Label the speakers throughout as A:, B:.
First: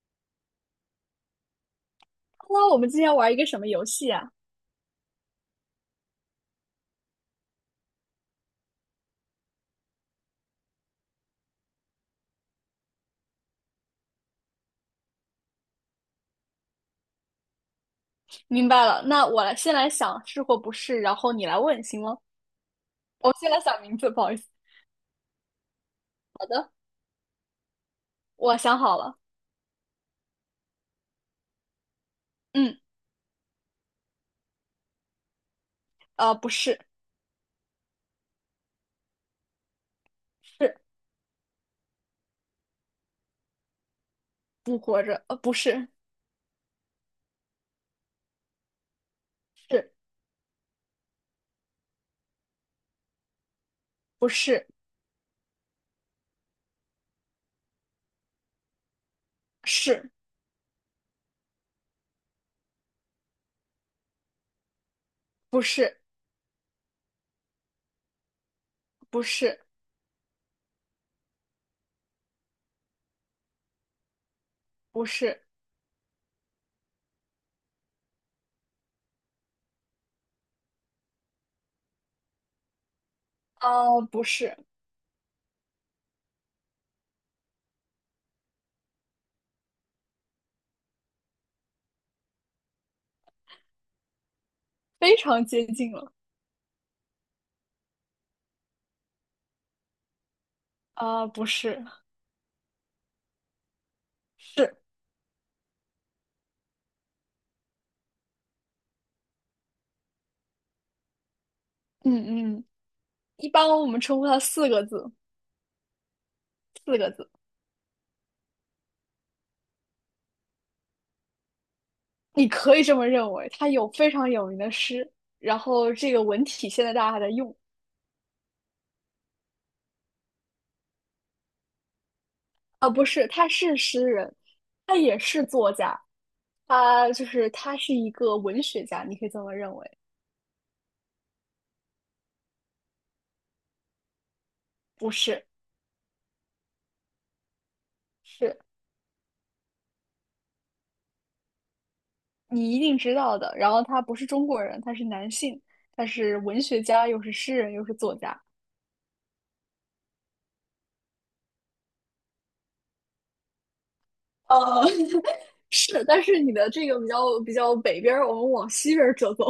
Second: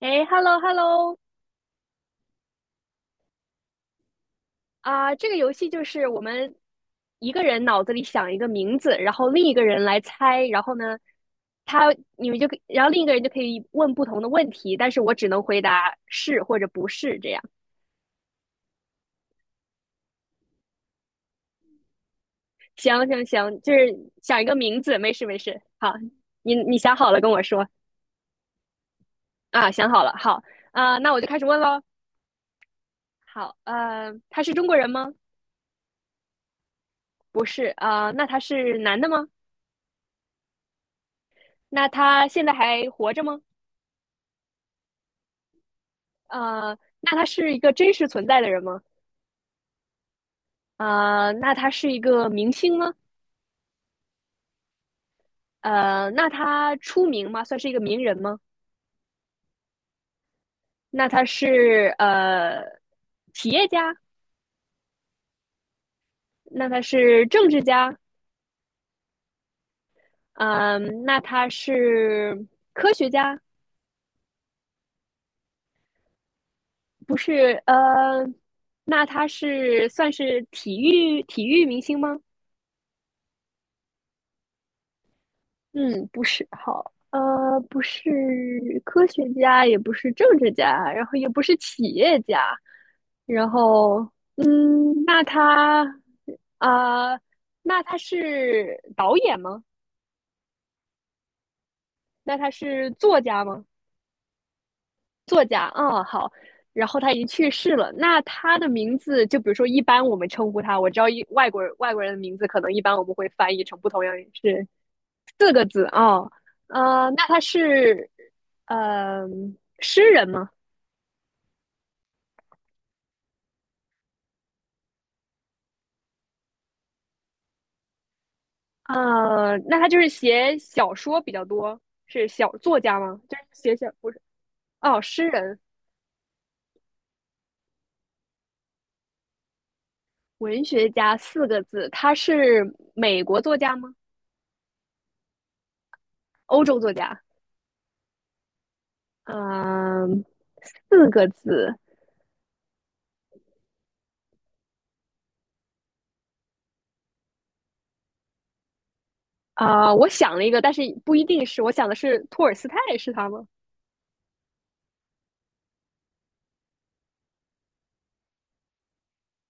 A: 哎，hello hello，
B: 那我们今天玩一个什么游戏啊？
A: 这个游戏就是我们一个人脑子里想一个名字，然后另一个人来猜，然后呢，他你们就可以然后另一个人就可以问不同的问题，但是我只能回答是或者不是这样。
B: 明白了，那先来想是或不是，然后你来问，行吗？
A: 行行
B: 我先来
A: 行，就
B: 想
A: 是
B: 名字，不好意
A: 想一
B: 思。
A: 个名字，没事没事。好，
B: 好
A: 你
B: 的，
A: 你想好了跟我说
B: 我想好了。
A: 啊，想好了，好那我就开始问喽。
B: 嗯。
A: 好，他是中国人吗？
B: 不是。
A: 不是那他是男的吗？
B: 是。
A: 那他现在还活着吗？
B: 不活着，不是。
A: 那他是一个真实存在的人吗？
B: 是。
A: 那他是一个明星吗？
B: 不是。
A: 那他出名吗？算是一个名人吗？
B: 是。
A: 那他是企业家？
B: 不是。
A: 那他是政治家？
B: 不是。
A: 嗯、那他是科学家？
B: 不是。
A: 不是，那他是算是体育明星吗？
B: 不是。
A: 嗯，不是好，呃，不是科学家，也不是政治家，然后也不是企业家，然后，嗯，
B: 非
A: 那
B: 常接
A: 他
B: 近了。
A: 啊、呃那他是导演吗？
B: 啊，不是。
A: 那他是作家吗？
B: 是。
A: 作家，嗯，好，然后他已经去世了。那他的名字，就比如说，一般我们称呼他，我知道一外国人的名字，
B: 嗯
A: 可
B: 嗯，
A: 能一般我们会
B: 一
A: 翻译
B: 般
A: 成
B: 我
A: 不
B: 们
A: 同样
B: 称呼它
A: 是
B: 四个字，
A: 四个字哦，
B: 四个
A: 那
B: 字。
A: 他是呃诗人吗？
B: 你可以这么认为，他有非常有名的诗，然后这个文体现在大家还在用。
A: 那他就是写小说比较多，是小作
B: 啊，
A: 家
B: 不
A: 吗？
B: 是，
A: 就是
B: 他
A: 写
B: 是
A: 小
B: 诗
A: 不是
B: 人。他
A: 哦，
B: 也
A: 诗
B: 是
A: 人、
B: 作家，他是一个文学家，你可以这么认为。
A: 文学家四个字，他是美国作家吗？
B: 不是。
A: 欧洲作家？
B: 是。
A: 嗯、四个字
B: 你一定知道的。然后他不是中国人，他是男性，他是文学家，又是诗人，又是作家。
A: 我想了一个，但是不一定是，我想的是托尔斯泰是他吗？
B: 呃，是，但是你的这个比较北边儿，我们往西边儿折走。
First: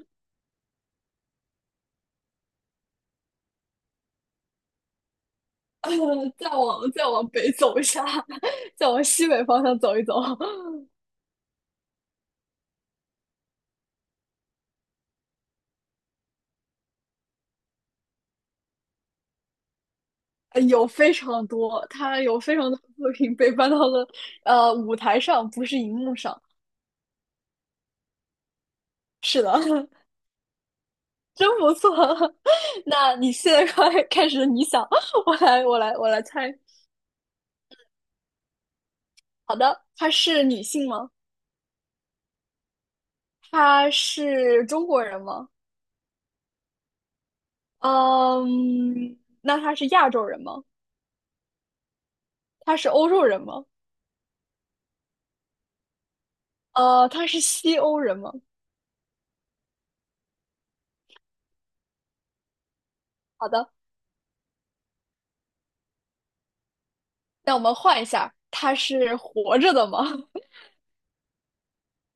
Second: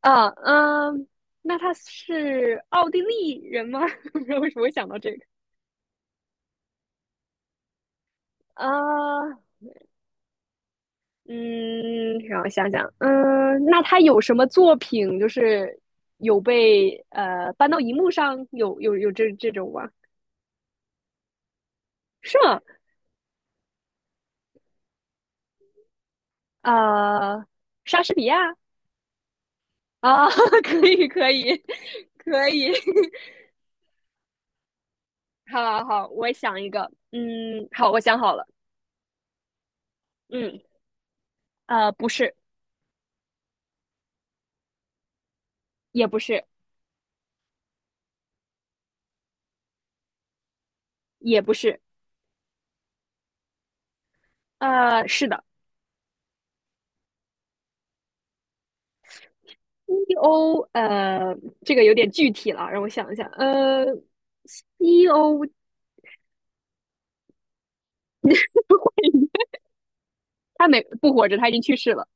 A: 啊，嗯，那他是奥地利人吗？不知道为什么会想到这个。
B: 呃，再往北走一下。再往西
A: 啊，
B: 北方向走一走。
A: 嗯，让我想想，嗯，那他有什么作品就是有被搬到荧幕上，有这种吗？
B: 有非常多，他
A: 是
B: 有非
A: 吗？
B: 常多的作品被搬到了舞台上，不是荧幕上。
A: 呃，莎士比亚
B: 是的。
A: 啊，可以可
B: 真
A: 以
B: 不错。
A: 可以，
B: 那你现在快开始，你想，我
A: 好
B: 来，我
A: 好
B: 来，
A: 好，
B: 我来
A: 我
B: 猜。
A: 想一个，嗯，好，我想好了，
B: 好的，她是
A: 嗯，
B: 女性吗？
A: 不是，
B: 她是中国人吗？
A: 也不是，
B: 嗯，那她是亚洲人吗？
A: 也不是，
B: 她是欧洲人吗？
A: 呃，是的
B: 她是西欧人吗？
A: ，E O，这个有点具体了，让我想一下，
B: 好的，
A: 呃，E O，
B: 那我们换一下，他是活着的吗？
A: 他没不活着，他已经去世了。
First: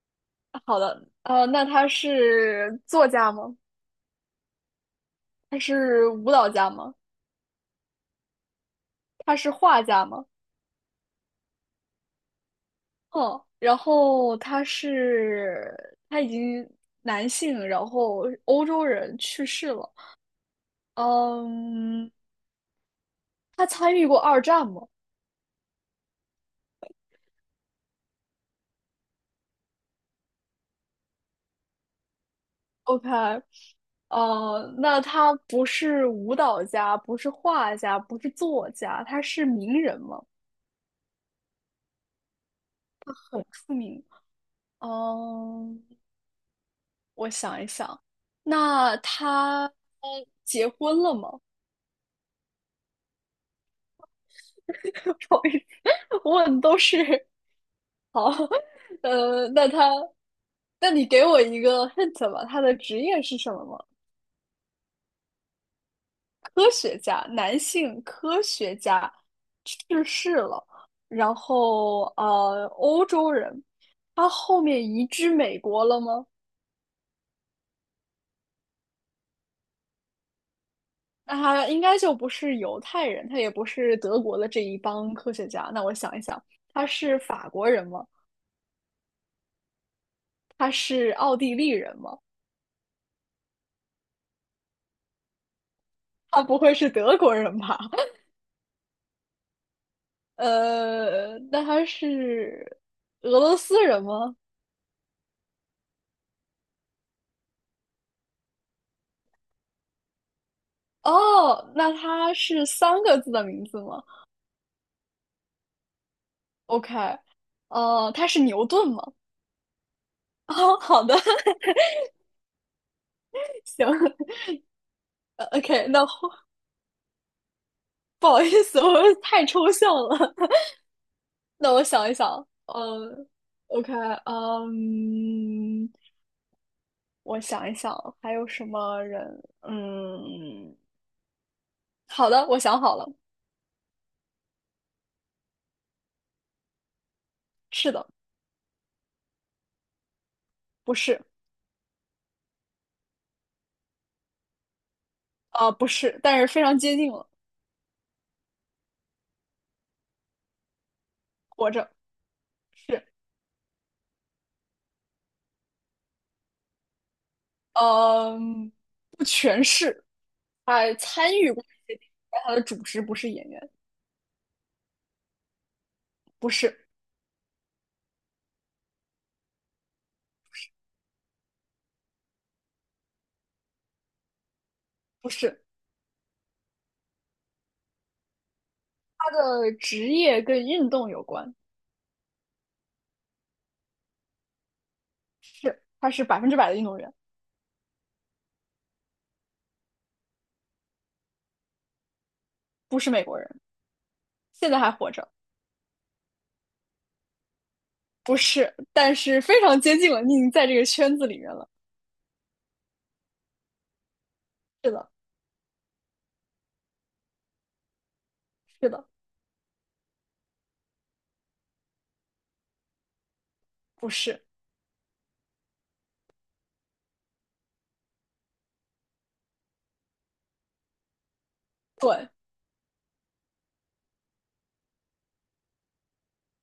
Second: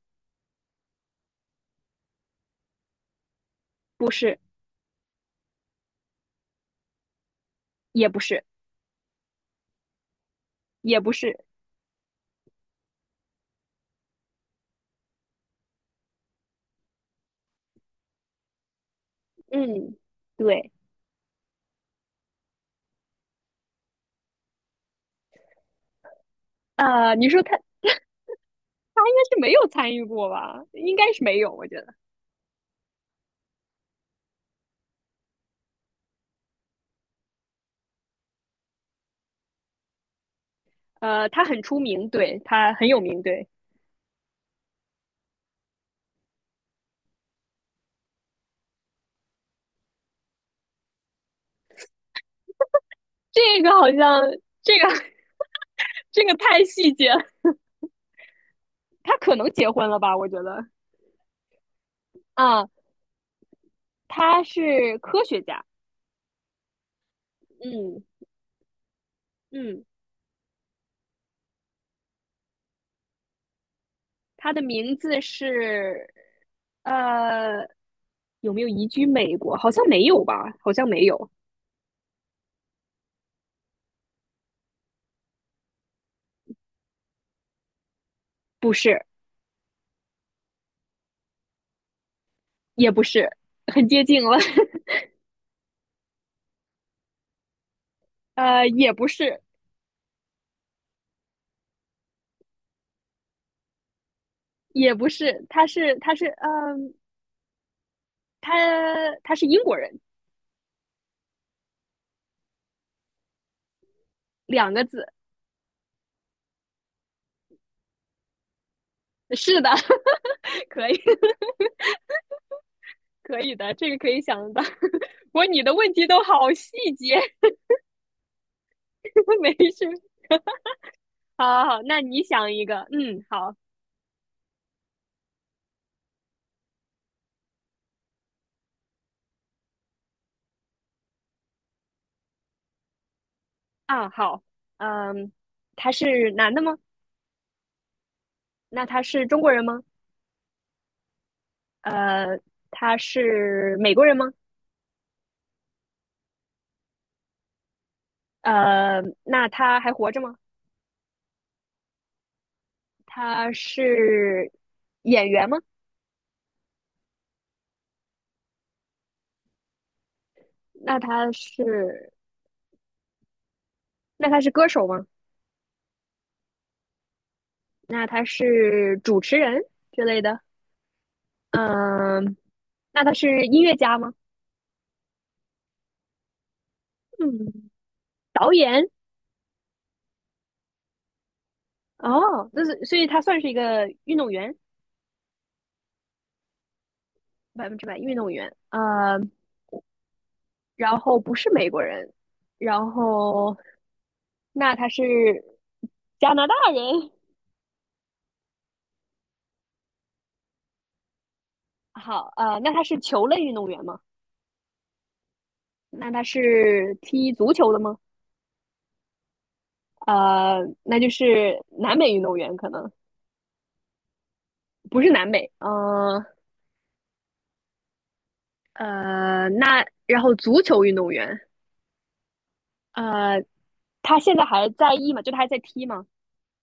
B: 好的，那他是作家吗？
A: 不是，
B: 他是舞蹈家吗？
A: 也不是，
B: 他是画家吗？
A: 也不是，
B: 嗯，然后他已经男性，然后欧洲人去世了。
A: 嗯，对，
B: 嗯，他参与过二战吗
A: 你说他他应该是没有参与过吧？应该是没有，我觉得，
B: ？OK。那他不是舞蹈家，不是画家，不是作家，他是名人吗？
A: 他很出名，对，他很有名，
B: 很
A: 对，
B: 出名。嗯，我想一想，那他结婚了吗？
A: 这个好像这个
B: 不好意思，
A: 这个
B: 问
A: 太
B: 都
A: 细节了
B: 是好。
A: 他可能
B: 呃，那
A: 结婚
B: 他，
A: 了吧？我觉得，
B: 那你给我一个 hint 吧，他
A: 啊，
B: 的职业是什么吗？
A: 他是科学家，
B: 科学家，男
A: 嗯
B: 性科学家，
A: 嗯，
B: 去世了。然后欧洲人，他
A: 他
B: 后
A: 的
B: 面
A: 名
B: 移
A: 字
B: 居美国了
A: 是
B: 吗？
A: 呃，有没有移居美国？好像没有吧？好像没有，
B: 那他应该就不是犹太人，他也不是德国的这一帮科学家。那我想一想，他是法国人吗？
A: 不是，
B: 他是奥地利人吗？
A: 也不是，很接近了，
B: 他不会是德国人吧？
A: 呃，也不是，
B: 那他是俄罗斯人吗？
A: 也不是，他是嗯，他他是英国人，
B: 哦，那他是三个字的名字吗
A: 两个字。
B: ？OK。哦，他是牛顿吗？
A: 是的，
B: 哦，
A: 可以
B: 好的。
A: 可以的，这个可以
B: 行。
A: 想得到。不过你的
B: OK，
A: 问题
B: 那
A: 都好细节，
B: 不好意思。我 太
A: 没
B: 抽
A: 事。
B: 象了。
A: 好好
B: 那
A: 好，
B: 我
A: 那
B: 想一
A: 你
B: 想，
A: 想一个，嗯，
B: 嗯
A: 好
B: ，OK，嗯，我想一想还有什么人？嗯，好的，我想好了。
A: 啊，好，嗯，他是男的吗？
B: 是的。
A: 那他是中国人吗？
B: 不是。
A: 呃，他是美国人吗？
B: 不是，但是非常接近了。
A: 呃，那他还活着吗？
B: 活着。是。
A: 他是演员吗？
B: 嗯，不全是，他
A: 那他
B: 参与过一些电影
A: 是
B: 但他的主职不是演员。
A: 那他是歌手吗？
B: 不是。
A: 那他是主持人之类的，嗯，那他是音乐家吗？
B: 不是。
A: 嗯，导演
B: 他的职业跟运动有关。
A: 哦，那是所以他算是一个运动员，
B: 是，他是百分之百的运动员。
A: 百分之百运动员。呃，然后不是美国人，然
B: 不是美国
A: 后
B: 人，现
A: 那
B: 在
A: 他
B: 还
A: 是
B: 活着。
A: 加拿大人。
B: 不是，但是非常接近了，你已经在这个圈子里面了。
A: 好，那他是球类运动员吗？
B: 是的。
A: 那他是踢足球的吗？
B: 是的。
A: 那就是南美运动员，可能
B: 不是。
A: 不是南美。嗯呃，那然后足球运动员，
B: 对，
A: 呃，他现在还在役吗？就他还在踢吗？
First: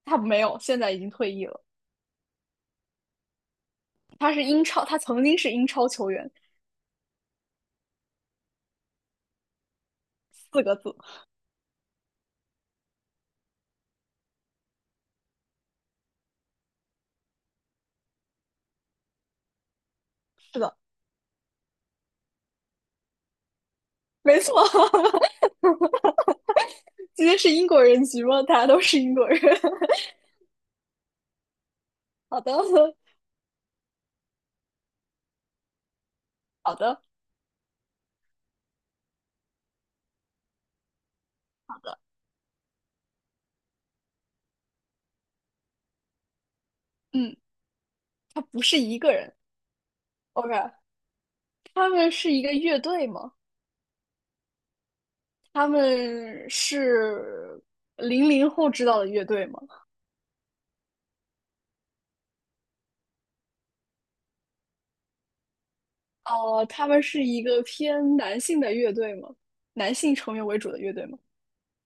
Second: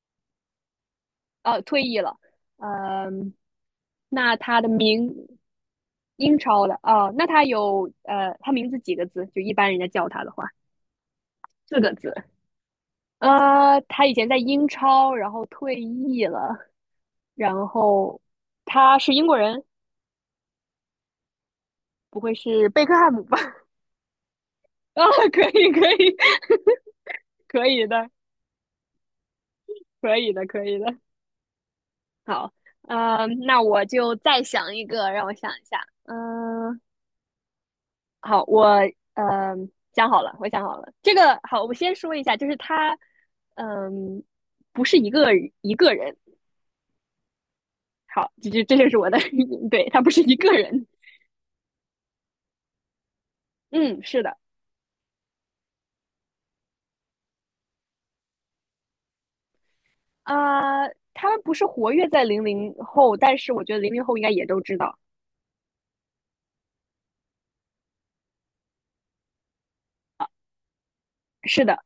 B: 他没有，现在已经退役
A: 呃，
B: 了。
A: 退役了。嗯、
B: 他
A: 那
B: 是
A: 他
B: 英
A: 的
B: 超，他曾
A: 名
B: 经是英超球员。
A: 英超的哦，那他有他名字几个字？就一般人家叫他的话，
B: 四个字。
A: 四个字。呃，他以前在英超，然后退役了，然后他是英国人，
B: 是的。
A: 不会是贝克汉姆吧？
B: 没错。
A: 啊、可以，可以，
B: 今天 是英
A: 可
B: 国
A: 以
B: 人
A: 的，
B: 局吗？大家都是英国人。
A: 可以的，可以的。
B: 好的。
A: 好，那我就再想一个，让我想一下。
B: 好
A: 嗯、
B: 的。
A: 好，我呃想好了，我想好了。这个好，我先说一下，就是他，嗯，不是一个人。
B: 嗯，
A: 好，
B: 他
A: 这
B: 不
A: 这这
B: 是
A: 就是
B: 一
A: 我
B: 个
A: 的
B: 人。
A: 对，他不是一
B: OK,
A: 个人。
B: 他们是一个乐队吗？
A: 嗯，是的，
B: 他们是零零后知道的乐队吗？
A: 啊、他们不是活跃在零零后，但是我觉得零零后应该也都知道。
B: 哦，他们是一个偏男性的乐队吗？男性成员为主的乐队吗？
A: 是的，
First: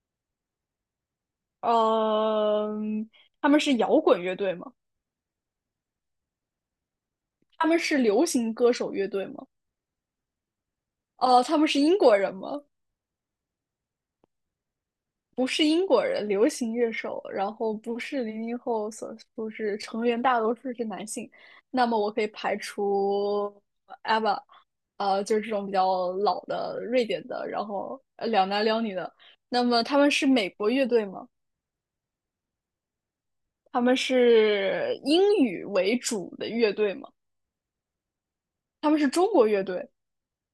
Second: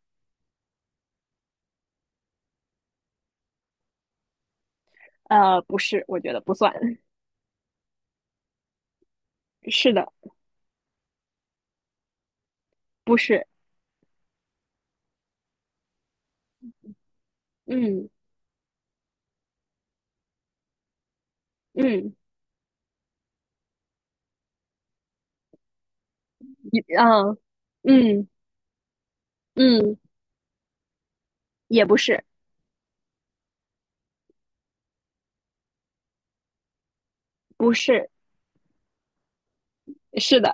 B: 嗯，他们是摇滚乐队吗？
A: 不是，我觉得不算。
B: 他们是流行歌手乐队吗？
A: 是的，
B: 哦，他们是英国人吗？
A: 不是。
B: 不是英国人，流行乐手，然后不
A: 嗯
B: 是零零后，所不是成员大多数是男性，那么我
A: 嗯，
B: 可以排除 AVA。 就是这种比较老
A: 一
B: 的瑞典
A: 嗯
B: 的，然后
A: 嗯
B: 两男两女的。那么他
A: 嗯，
B: 们是美国乐队吗？
A: 也不是，
B: 他们是英语为主的乐队吗？
A: 不是，
B: 他们是中国乐队。
A: 是的，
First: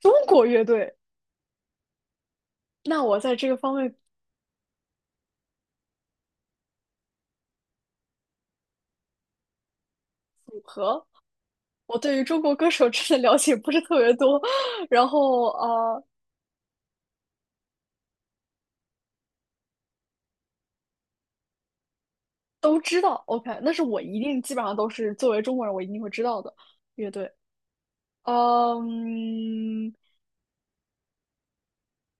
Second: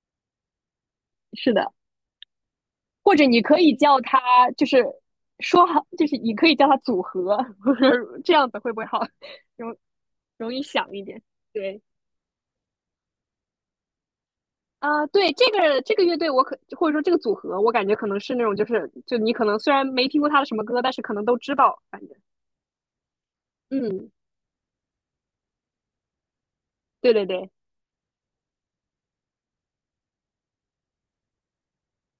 B: 中国乐队。
A: 是的。
B: 那
A: 或
B: 我
A: 者
B: 在
A: 你
B: 这个
A: 可以
B: 方面，
A: 叫他，就是说好，就是你可以叫他组合，这样子会不会好容容易想一点？对
B: 我对于中国歌手真的了解不是特别多。然
A: 对这
B: 后
A: 个这个乐队我可或者说这个组合，我感觉可能是那种就是就你可能虽然没听过他的什么歌，但是可能都知道，反正
B: 都知道。OK，那是我
A: 嗯，
B: 一定基本上都是作为中国人，我一定会知道的乐
A: 对对
B: 队。
A: 对
B: 嗯，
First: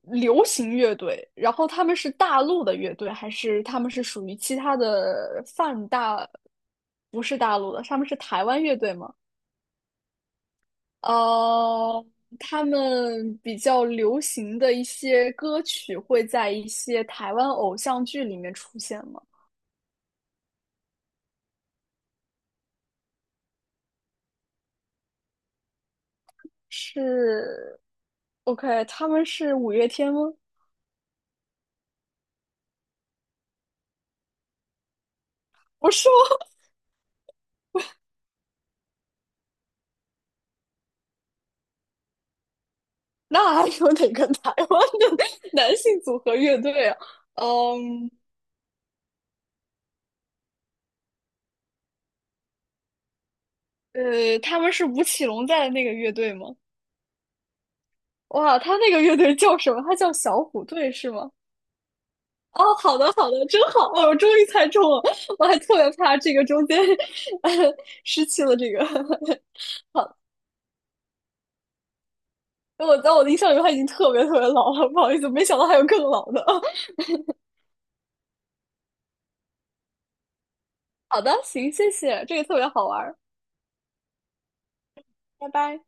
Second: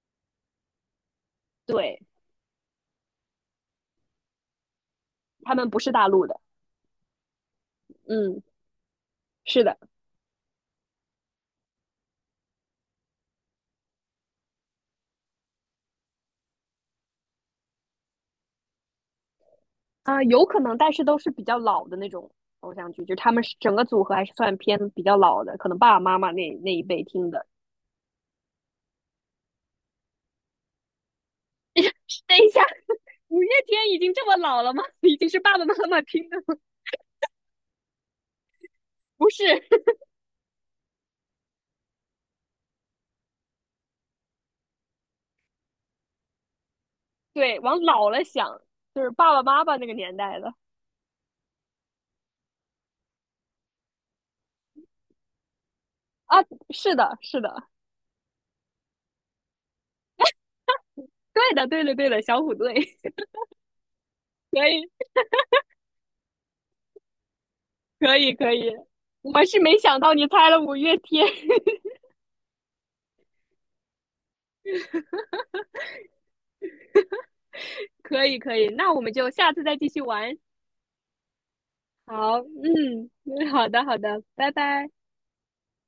B: 流行乐队，然后他们
A: 对，
B: 是大陆的乐队，还是他们是属于其他的
A: 他们不
B: 泛
A: 是大陆
B: 大？
A: 的，
B: 不是大陆的，他们是
A: 嗯，
B: 台湾乐队吗？
A: 是的
B: 呃，他们比较流行的一些歌曲会在一些台湾偶像剧里面出现吗？
A: 呃有可能，但是都是比较老的那种。偶像剧，就是他们是整个组合还是算偏比较老的，可能爸爸妈妈那一辈听的。
B: 是。OK，他们是五月天吗？
A: 等一下，五月天已经这么老了吗？已经是爸爸妈
B: 不
A: 妈
B: 是
A: 听的
B: 吗？
A: 吗不是，
B: 那还有哪个台湾的 男性组合乐队啊？
A: 对，往老
B: 嗯，
A: 了想，就是爸爸妈妈那个年代的
B: 他们是吴奇隆在的那个乐队
A: 啊。
B: 吗？
A: 是的，是的，
B: 哇，他那个乐队叫什么？他叫小虎队是吗？
A: 对的，对的，对的，小虎
B: 哦，
A: 队，
B: 好的好的，真好！哦，我终于 猜
A: 可
B: 中
A: 以，
B: 了，我还特别怕这个中间 呃
A: 可
B: 失
A: 以，
B: 去
A: 可
B: 了这
A: 以。
B: 个。
A: 我 是没想到你猜了五月天，
B: 我在我的印象里，他已经特别特别老了，不好意思，没想到还有更老的。
A: 可以，可以。那我们就下次再继续玩。
B: 好的，行，谢谢，这
A: 好，
B: 个特别好玩
A: 嗯，
B: 儿，
A: 嗯好的，好的，拜拜。
B: 拜拜。